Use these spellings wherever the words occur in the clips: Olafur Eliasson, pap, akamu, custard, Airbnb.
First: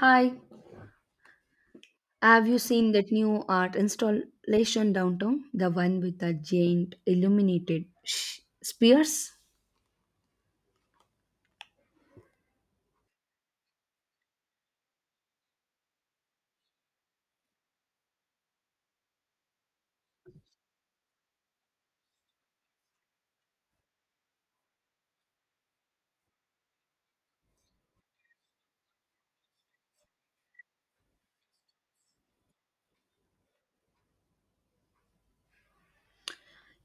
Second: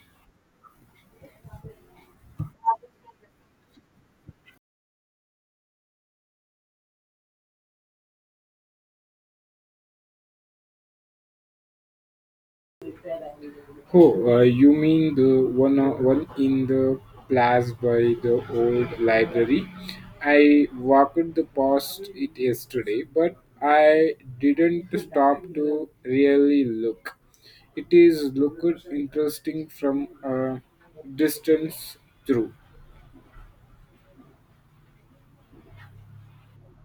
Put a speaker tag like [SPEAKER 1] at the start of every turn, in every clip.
[SPEAKER 1] Hi, have you seen that new art installation downtown? The one with the giant illuminated spears?
[SPEAKER 2] Oh, you mean the one, in the plaza by the old library? I walked the past it yesterday, but I didn't stop to really look. It is looked interesting from a distance through.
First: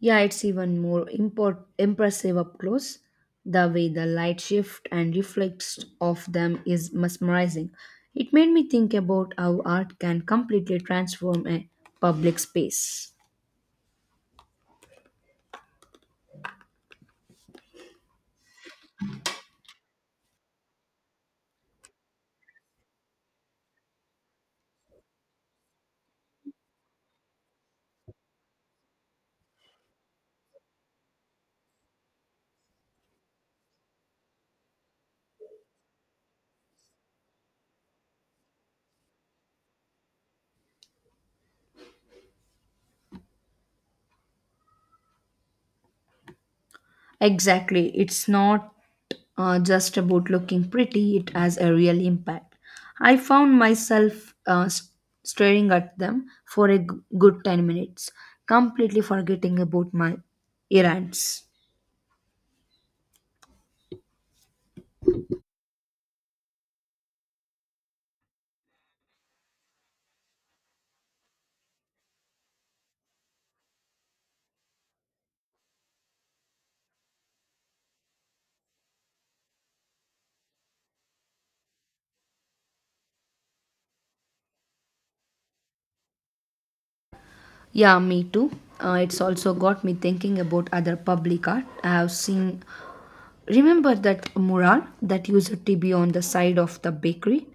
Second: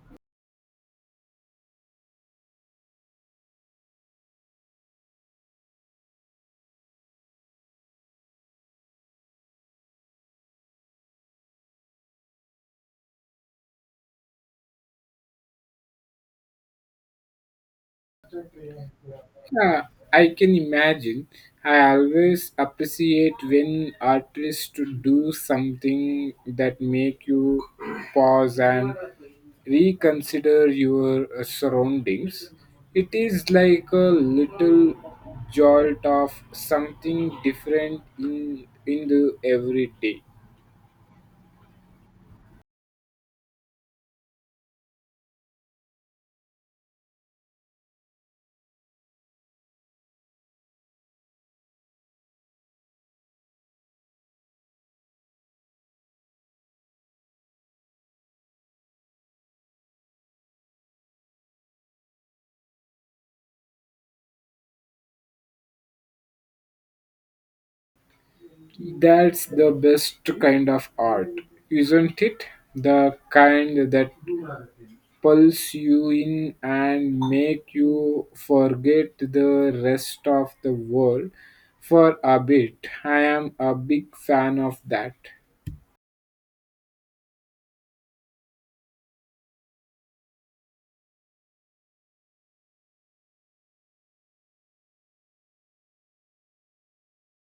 [SPEAKER 1] Yeah, it's even more impressive up close. The way the light shift and reflects off them is mesmerizing. It made me think about how art can completely transform a public space.
[SPEAKER 2] Yeah, I can imagine. I always appreciate when artists to do something that make you pause and reconsider your surroundings. It is like a little jolt of something different in the everyday.
[SPEAKER 1] Exactly. It's not just about looking pretty, it has a real impact. I found myself staring at them for a good 10 minutes, completely forgetting about my errands.
[SPEAKER 2] That's the best kind of art, isn't it? The kind that pulls you in and make you forget the rest of the world for a bit. I am a big fan of that.
[SPEAKER 1] Yeah, me too. It's also got me thinking about other public art I have seen. Remember that mural that used to be on the side of the bakery?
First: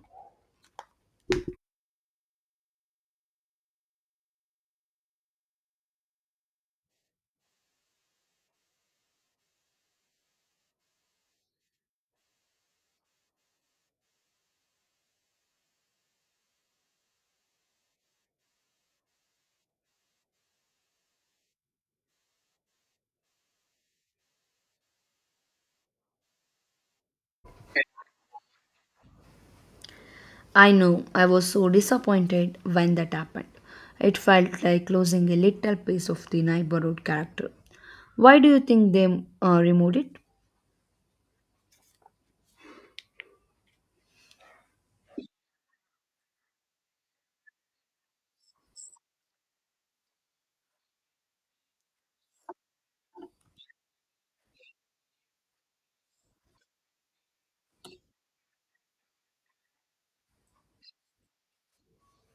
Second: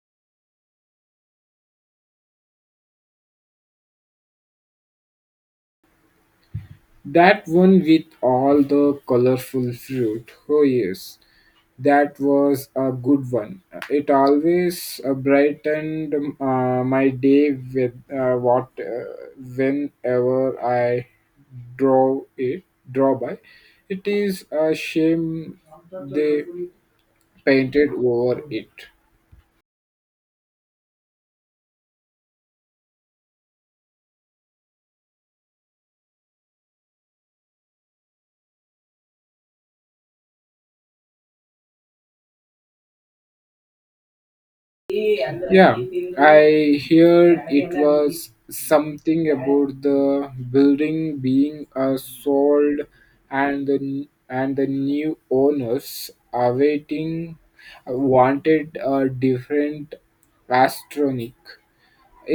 [SPEAKER 2] That one with all the colorful fruit. Oh, yes. That was a good one. It always brightened my day with what whenever I draw it draw by. It is a shame they painted over it.
[SPEAKER 1] I know I was so disappointed when that happened. It felt like losing a little piece of the neighborhood character. Why do you think they removed it?
[SPEAKER 2] Yeah, I heard it was something about the building being sold and the new owners awaiting wanted a different astronic.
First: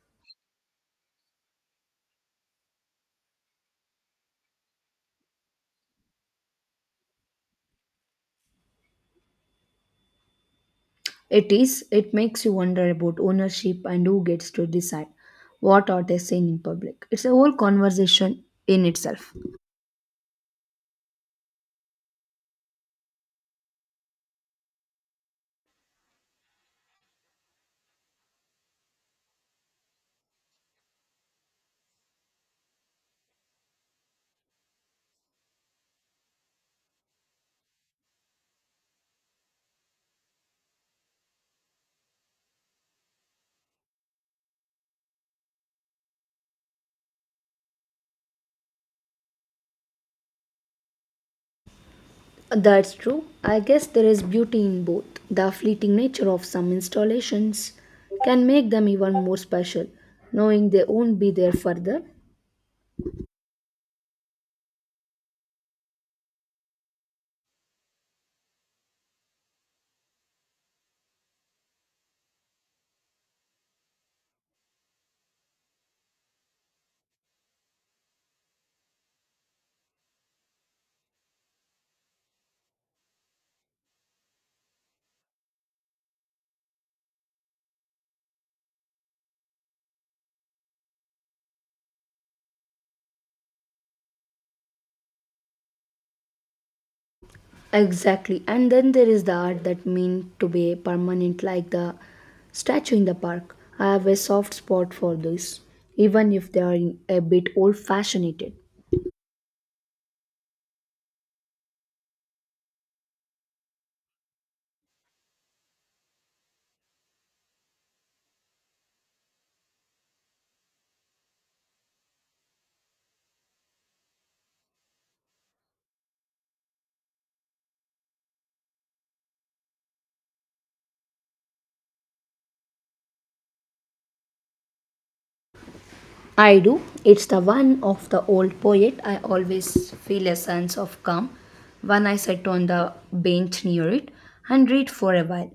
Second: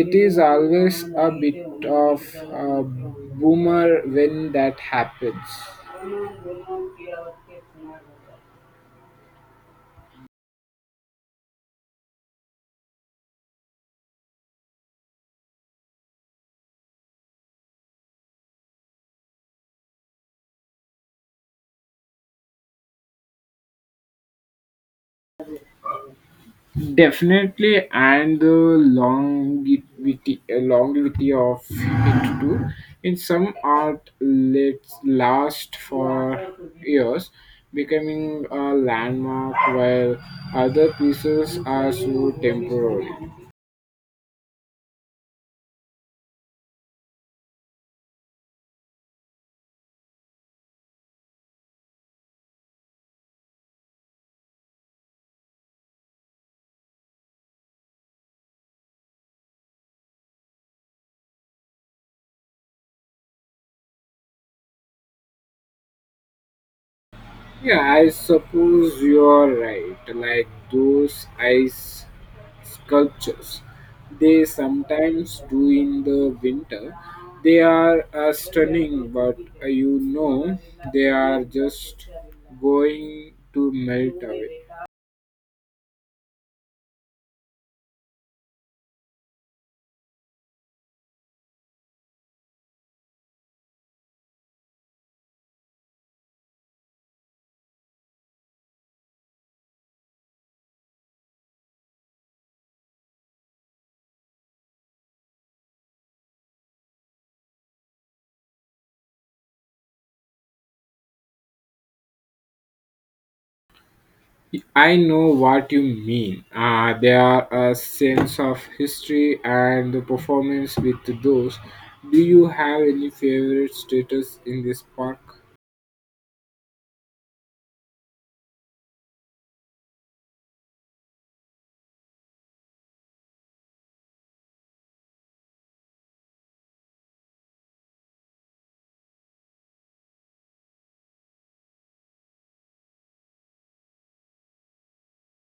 [SPEAKER 2] It is always a bit of a boomer when that happens.
[SPEAKER 1] It is, it makes you wonder about ownership and who gets to decide what are they saying in public. It's a whole conversation in itself.
[SPEAKER 2] Definitely, and the longevity of it too. In some art, let's last for years, becoming a landmark, while other pieces are so temporary.
[SPEAKER 1] That's true. I guess there is beauty in both. The fleeting nature of some installations can make them even more special, knowing they won't be there further.
[SPEAKER 2] Yeah, I suppose you're right. Like those ice sculptures, they sometimes do in the winter. They are stunning, but they are just going to melt away.
[SPEAKER 1] Exactly. And then there is the art that mean to be permanent like the statue in the park. I have a soft spot for this, even if they are a bit old fashioned.
[SPEAKER 2] I know what you mean. There are a sense of history and the performance with those. Do you have any favorite status in this park?
[SPEAKER 1] I do. It's the one of the old poet. I always feel a sense of calm when I sit on the bench near it and read for a while.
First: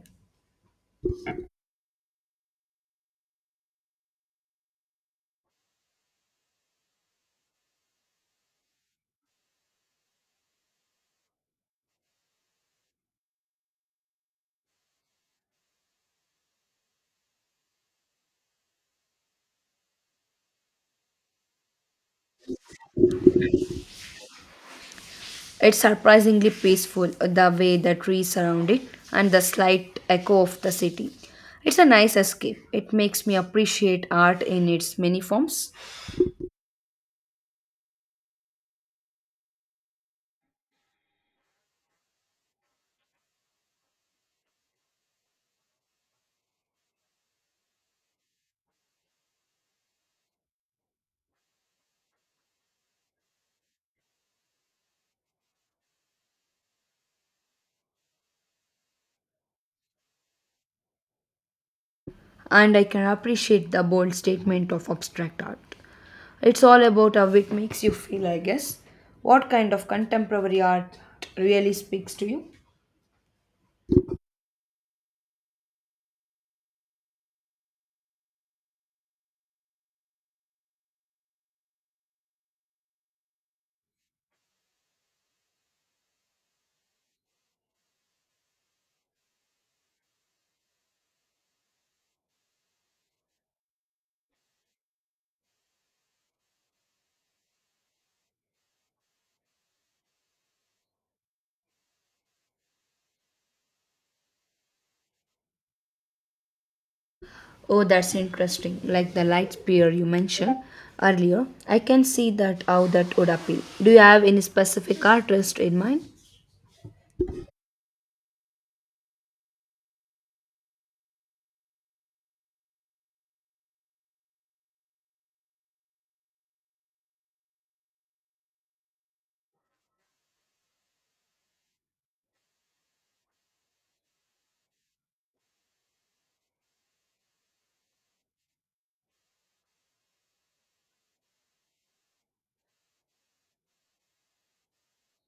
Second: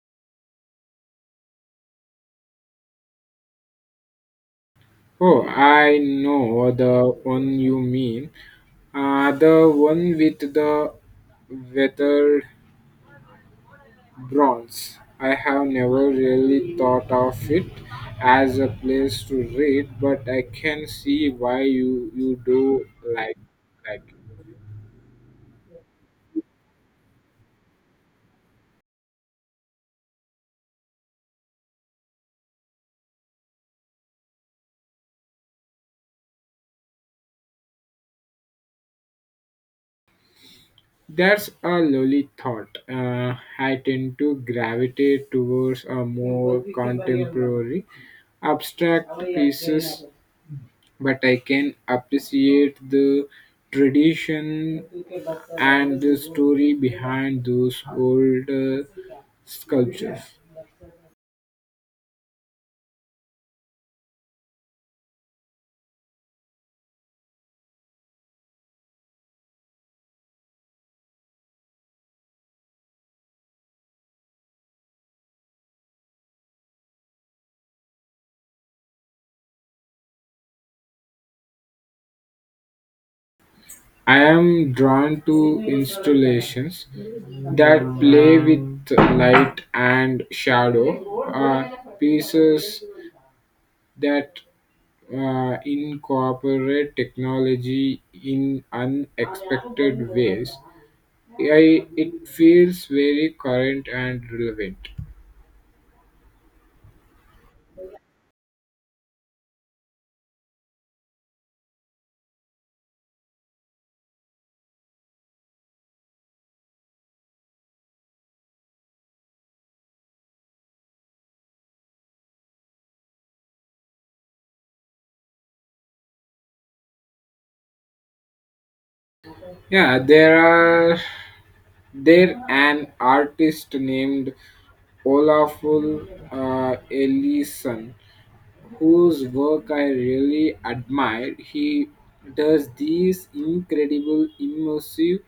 [SPEAKER 2] Oh, I know the one you mean. The one with the weathered bronze. I have never really thought of it as a place to read, but I can see why you do like like it.
[SPEAKER 1] It's surprisingly peaceful, the way the trees surround it and the slight echo of the city. It's a nice escape. It makes me appreciate art in its many forms,
[SPEAKER 2] That's a lovely thought. I tend to gravitate towards a more contemporary, abstract pieces but I can appreciate the tradition and the story behind those older sculptures.
[SPEAKER 1] and I can appreciate the bold statement of abstract art. It's all about how it makes you feel, I guess. What kind of contemporary art really speaks to you?
[SPEAKER 2] I am drawn to installations that play with light and shadow, pieces that incorporate technology in unexpected ways. I, it feels very current and relevant.
[SPEAKER 1] Oh, that's interesting. Like the light spear you mentioned earlier, I can see that how that would appeal. Do you have any specific artist in mind?
[SPEAKER 2] Yeah, are there an artist named Olafur Eliasson whose work I really admire. He does these incredible immersive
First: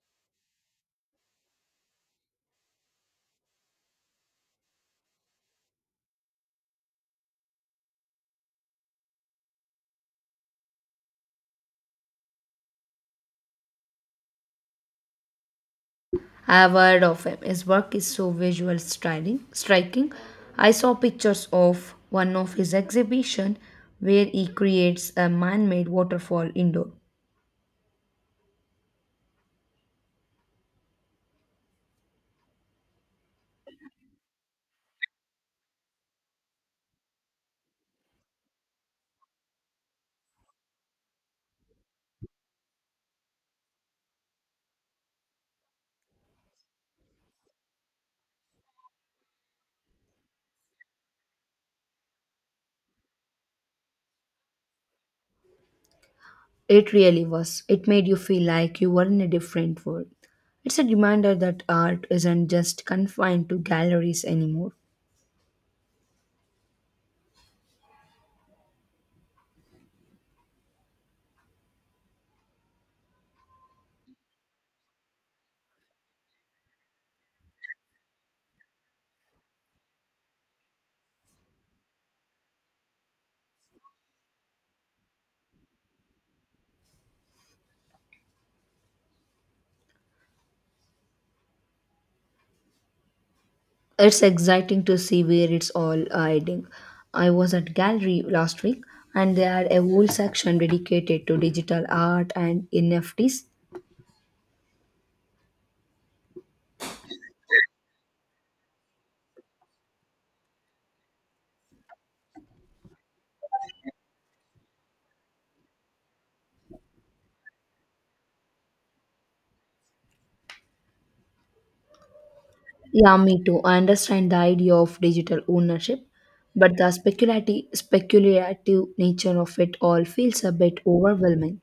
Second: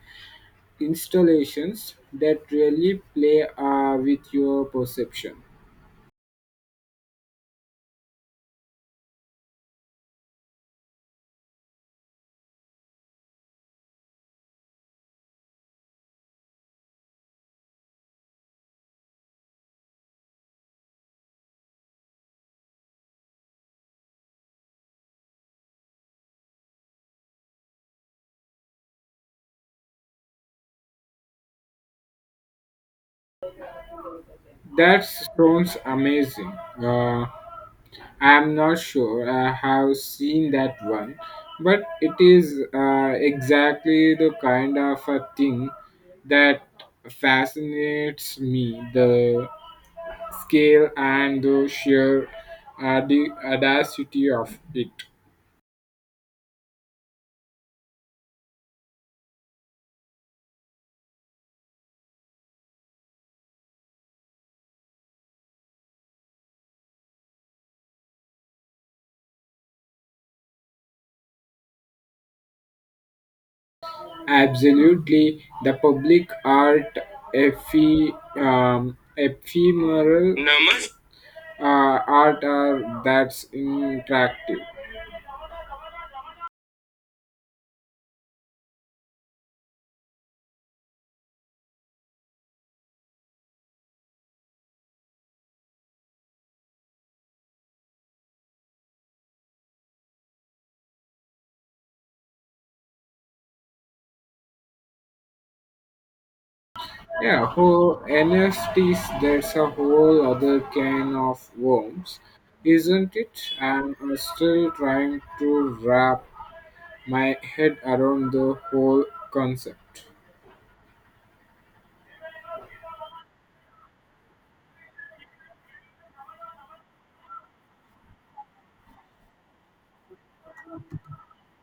[SPEAKER 2] installations that really play with your perception.
[SPEAKER 1] I have heard of him. His work is so visual striking. Striking. I saw pictures of one of his exhibition where he creates a man-made waterfall indoor.
[SPEAKER 2] That sounds amazing. Uh, I'm not sure I have seen that one, but it is exactly the kind of a thing that fascinates me the scale and the sheer the audacity of it.
[SPEAKER 1] It really was. It made you feel like you were in a different world. It's a reminder that art isn't just confined to galleries anymore.
[SPEAKER 2] Absolutely, the public art ephemeral art are that's interactive.
[SPEAKER 1] It's exciting to see where it's all hiding. I was at gallery last week and they had a whole section dedicated to digital art and NFTs.
[SPEAKER 2] Yeah, whole NFTs, that's a whole other can of worms, isn't it? I'm still trying to wrap my head around the whole concept.
[SPEAKER 1] Yeah, me too. I understand the idea of digital ownership, but the speculative nature of it all feels a bit overwhelming.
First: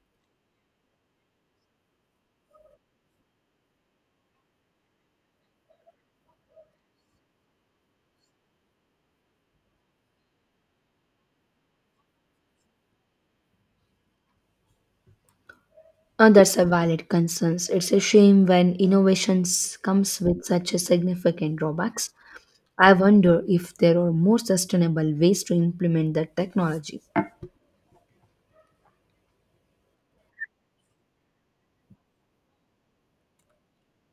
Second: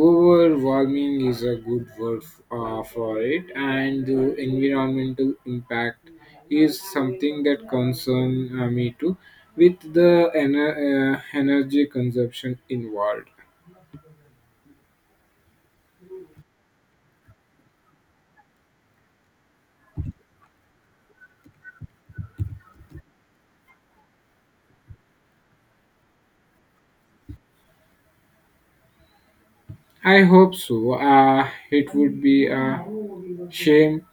[SPEAKER 2] Overwhelming is a good word for it, and the environmental impact is something that concerns me too, with the energy consumption involved.
[SPEAKER 1] That's a valid concern. It's a shame when innovations comes with such a significant drawbacks. I wonder if there are more sustainable ways to implement that technology.
[SPEAKER 2] I hope so. It would be. Shame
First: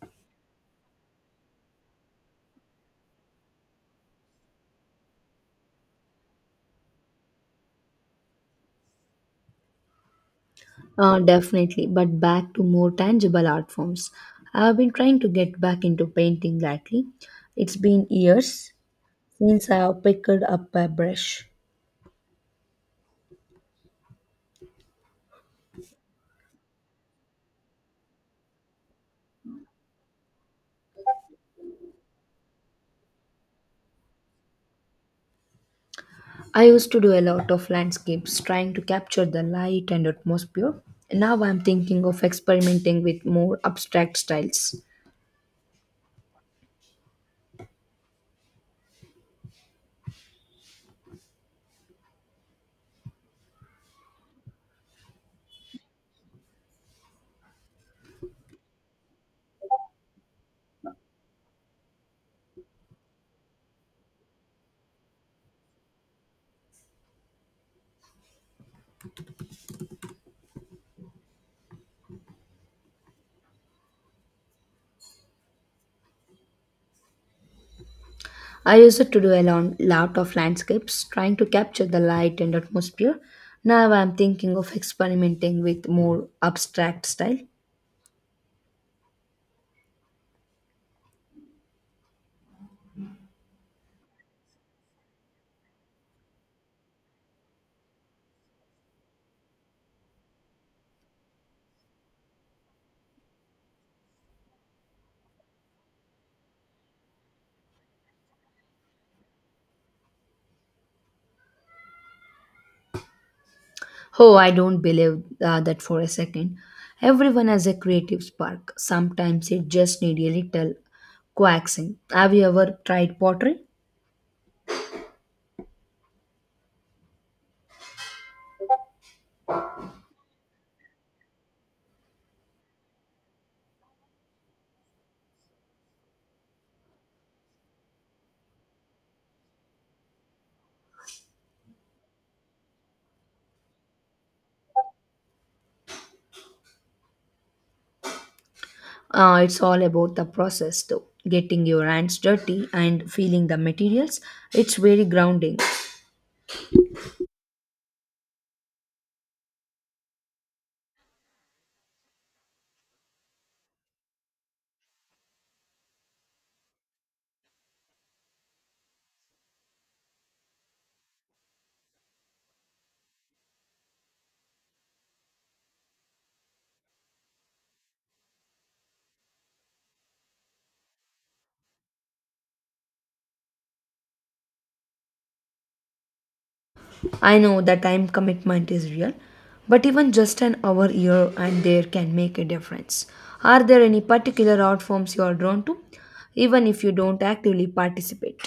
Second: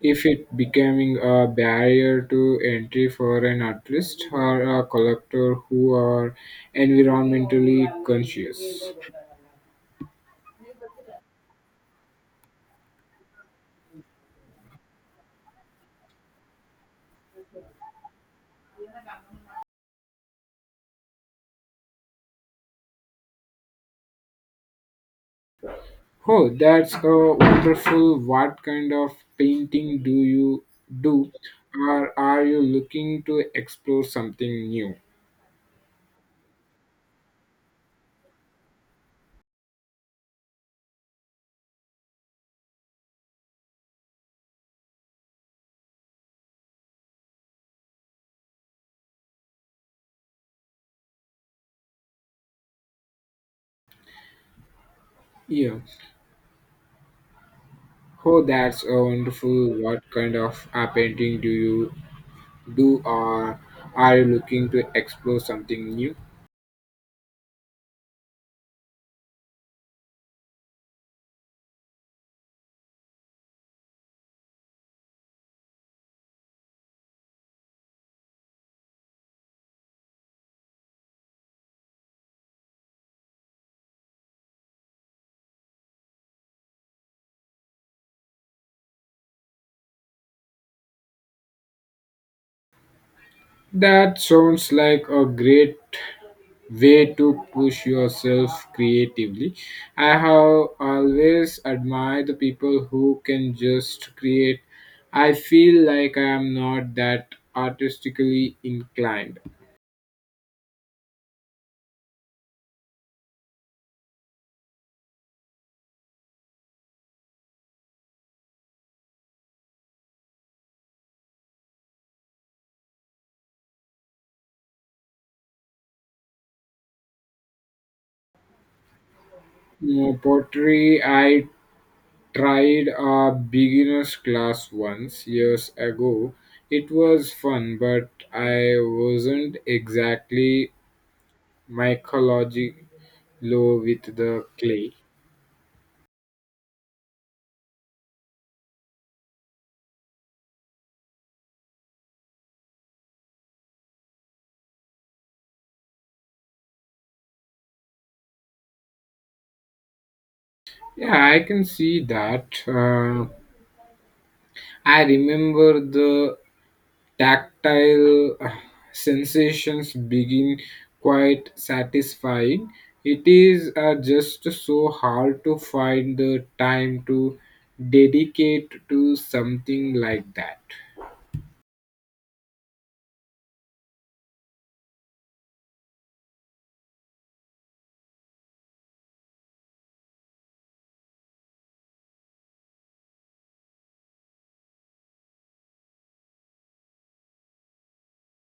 [SPEAKER 2] if it becoming a barrier to entry for an artist or a collector who are environmentally conscious.
[SPEAKER 1] Definitely, but back to more tangible art forms. I've been trying to get back into painting lately. It's been years since I have picked up a brush.
[SPEAKER 2] Oh, that's a wonderful. What kind of painting do you do? Or are you looking to explore something new?
[SPEAKER 1] I used to do a lot of landscapes, trying to capture the light and atmosphere. Now I'm thinking of experimenting with more abstract styles.
[SPEAKER 2] Yeah. Oh, that's a wonderful. What kind of painting do you do? Or are you looking to explore something new?
[SPEAKER 1] I used to do a lot of landscapes, trying to capture the light and atmosphere. Now I'm thinking of experimenting with more abstract style.
[SPEAKER 2] That sounds like a great way to push yourself creatively. I have always admired the people who can just create. I feel like I am not that artistically inclined.
[SPEAKER 1] Oh, I don't believe that for a second. Everyone has a creative spark. Sometimes it just needs a little coaxing. Have you ever tried pottery?
[SPEAKER 2] No, pottery, I tried a beginner's class once years ago. It was fun, but I wasn't exactly Michelangelo with the clay.
[SPEAKER 1] It's all about the process, though. Getting your hands dirty and feeling the materials, it's very grounding.
[SPEAKER 2] Yeah, I can see that. I remember the tactile sensations begin quite satisfying. It is just so hard to find the time to dedicate to something like that.
[SPEAKER 1] I know the time commitment is real, but even just an hour here and there can make a difference. Are there any particular art forms you are drawn to, even if you don't actively participate?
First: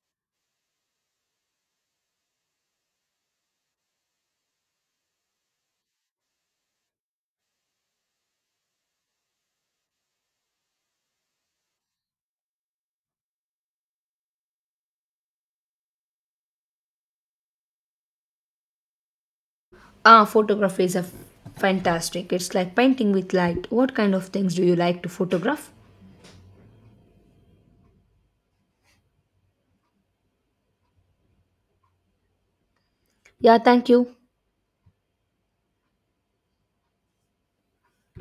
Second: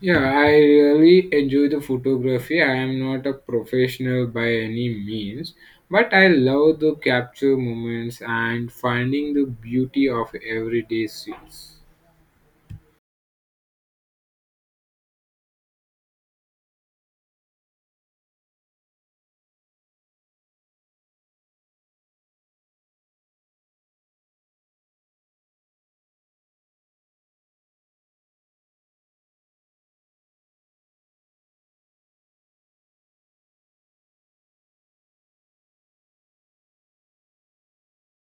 [SPEAKER 2] Yeah, I really enjoy the photography. I am not a professional by any means, but I love to capture moments and finding the beauty of everyday scenes.
[SPEAKER 1] Ah, photography is a fantastic. It's like painting with light. What kind of things do you like to photograph? Yeah, thank you.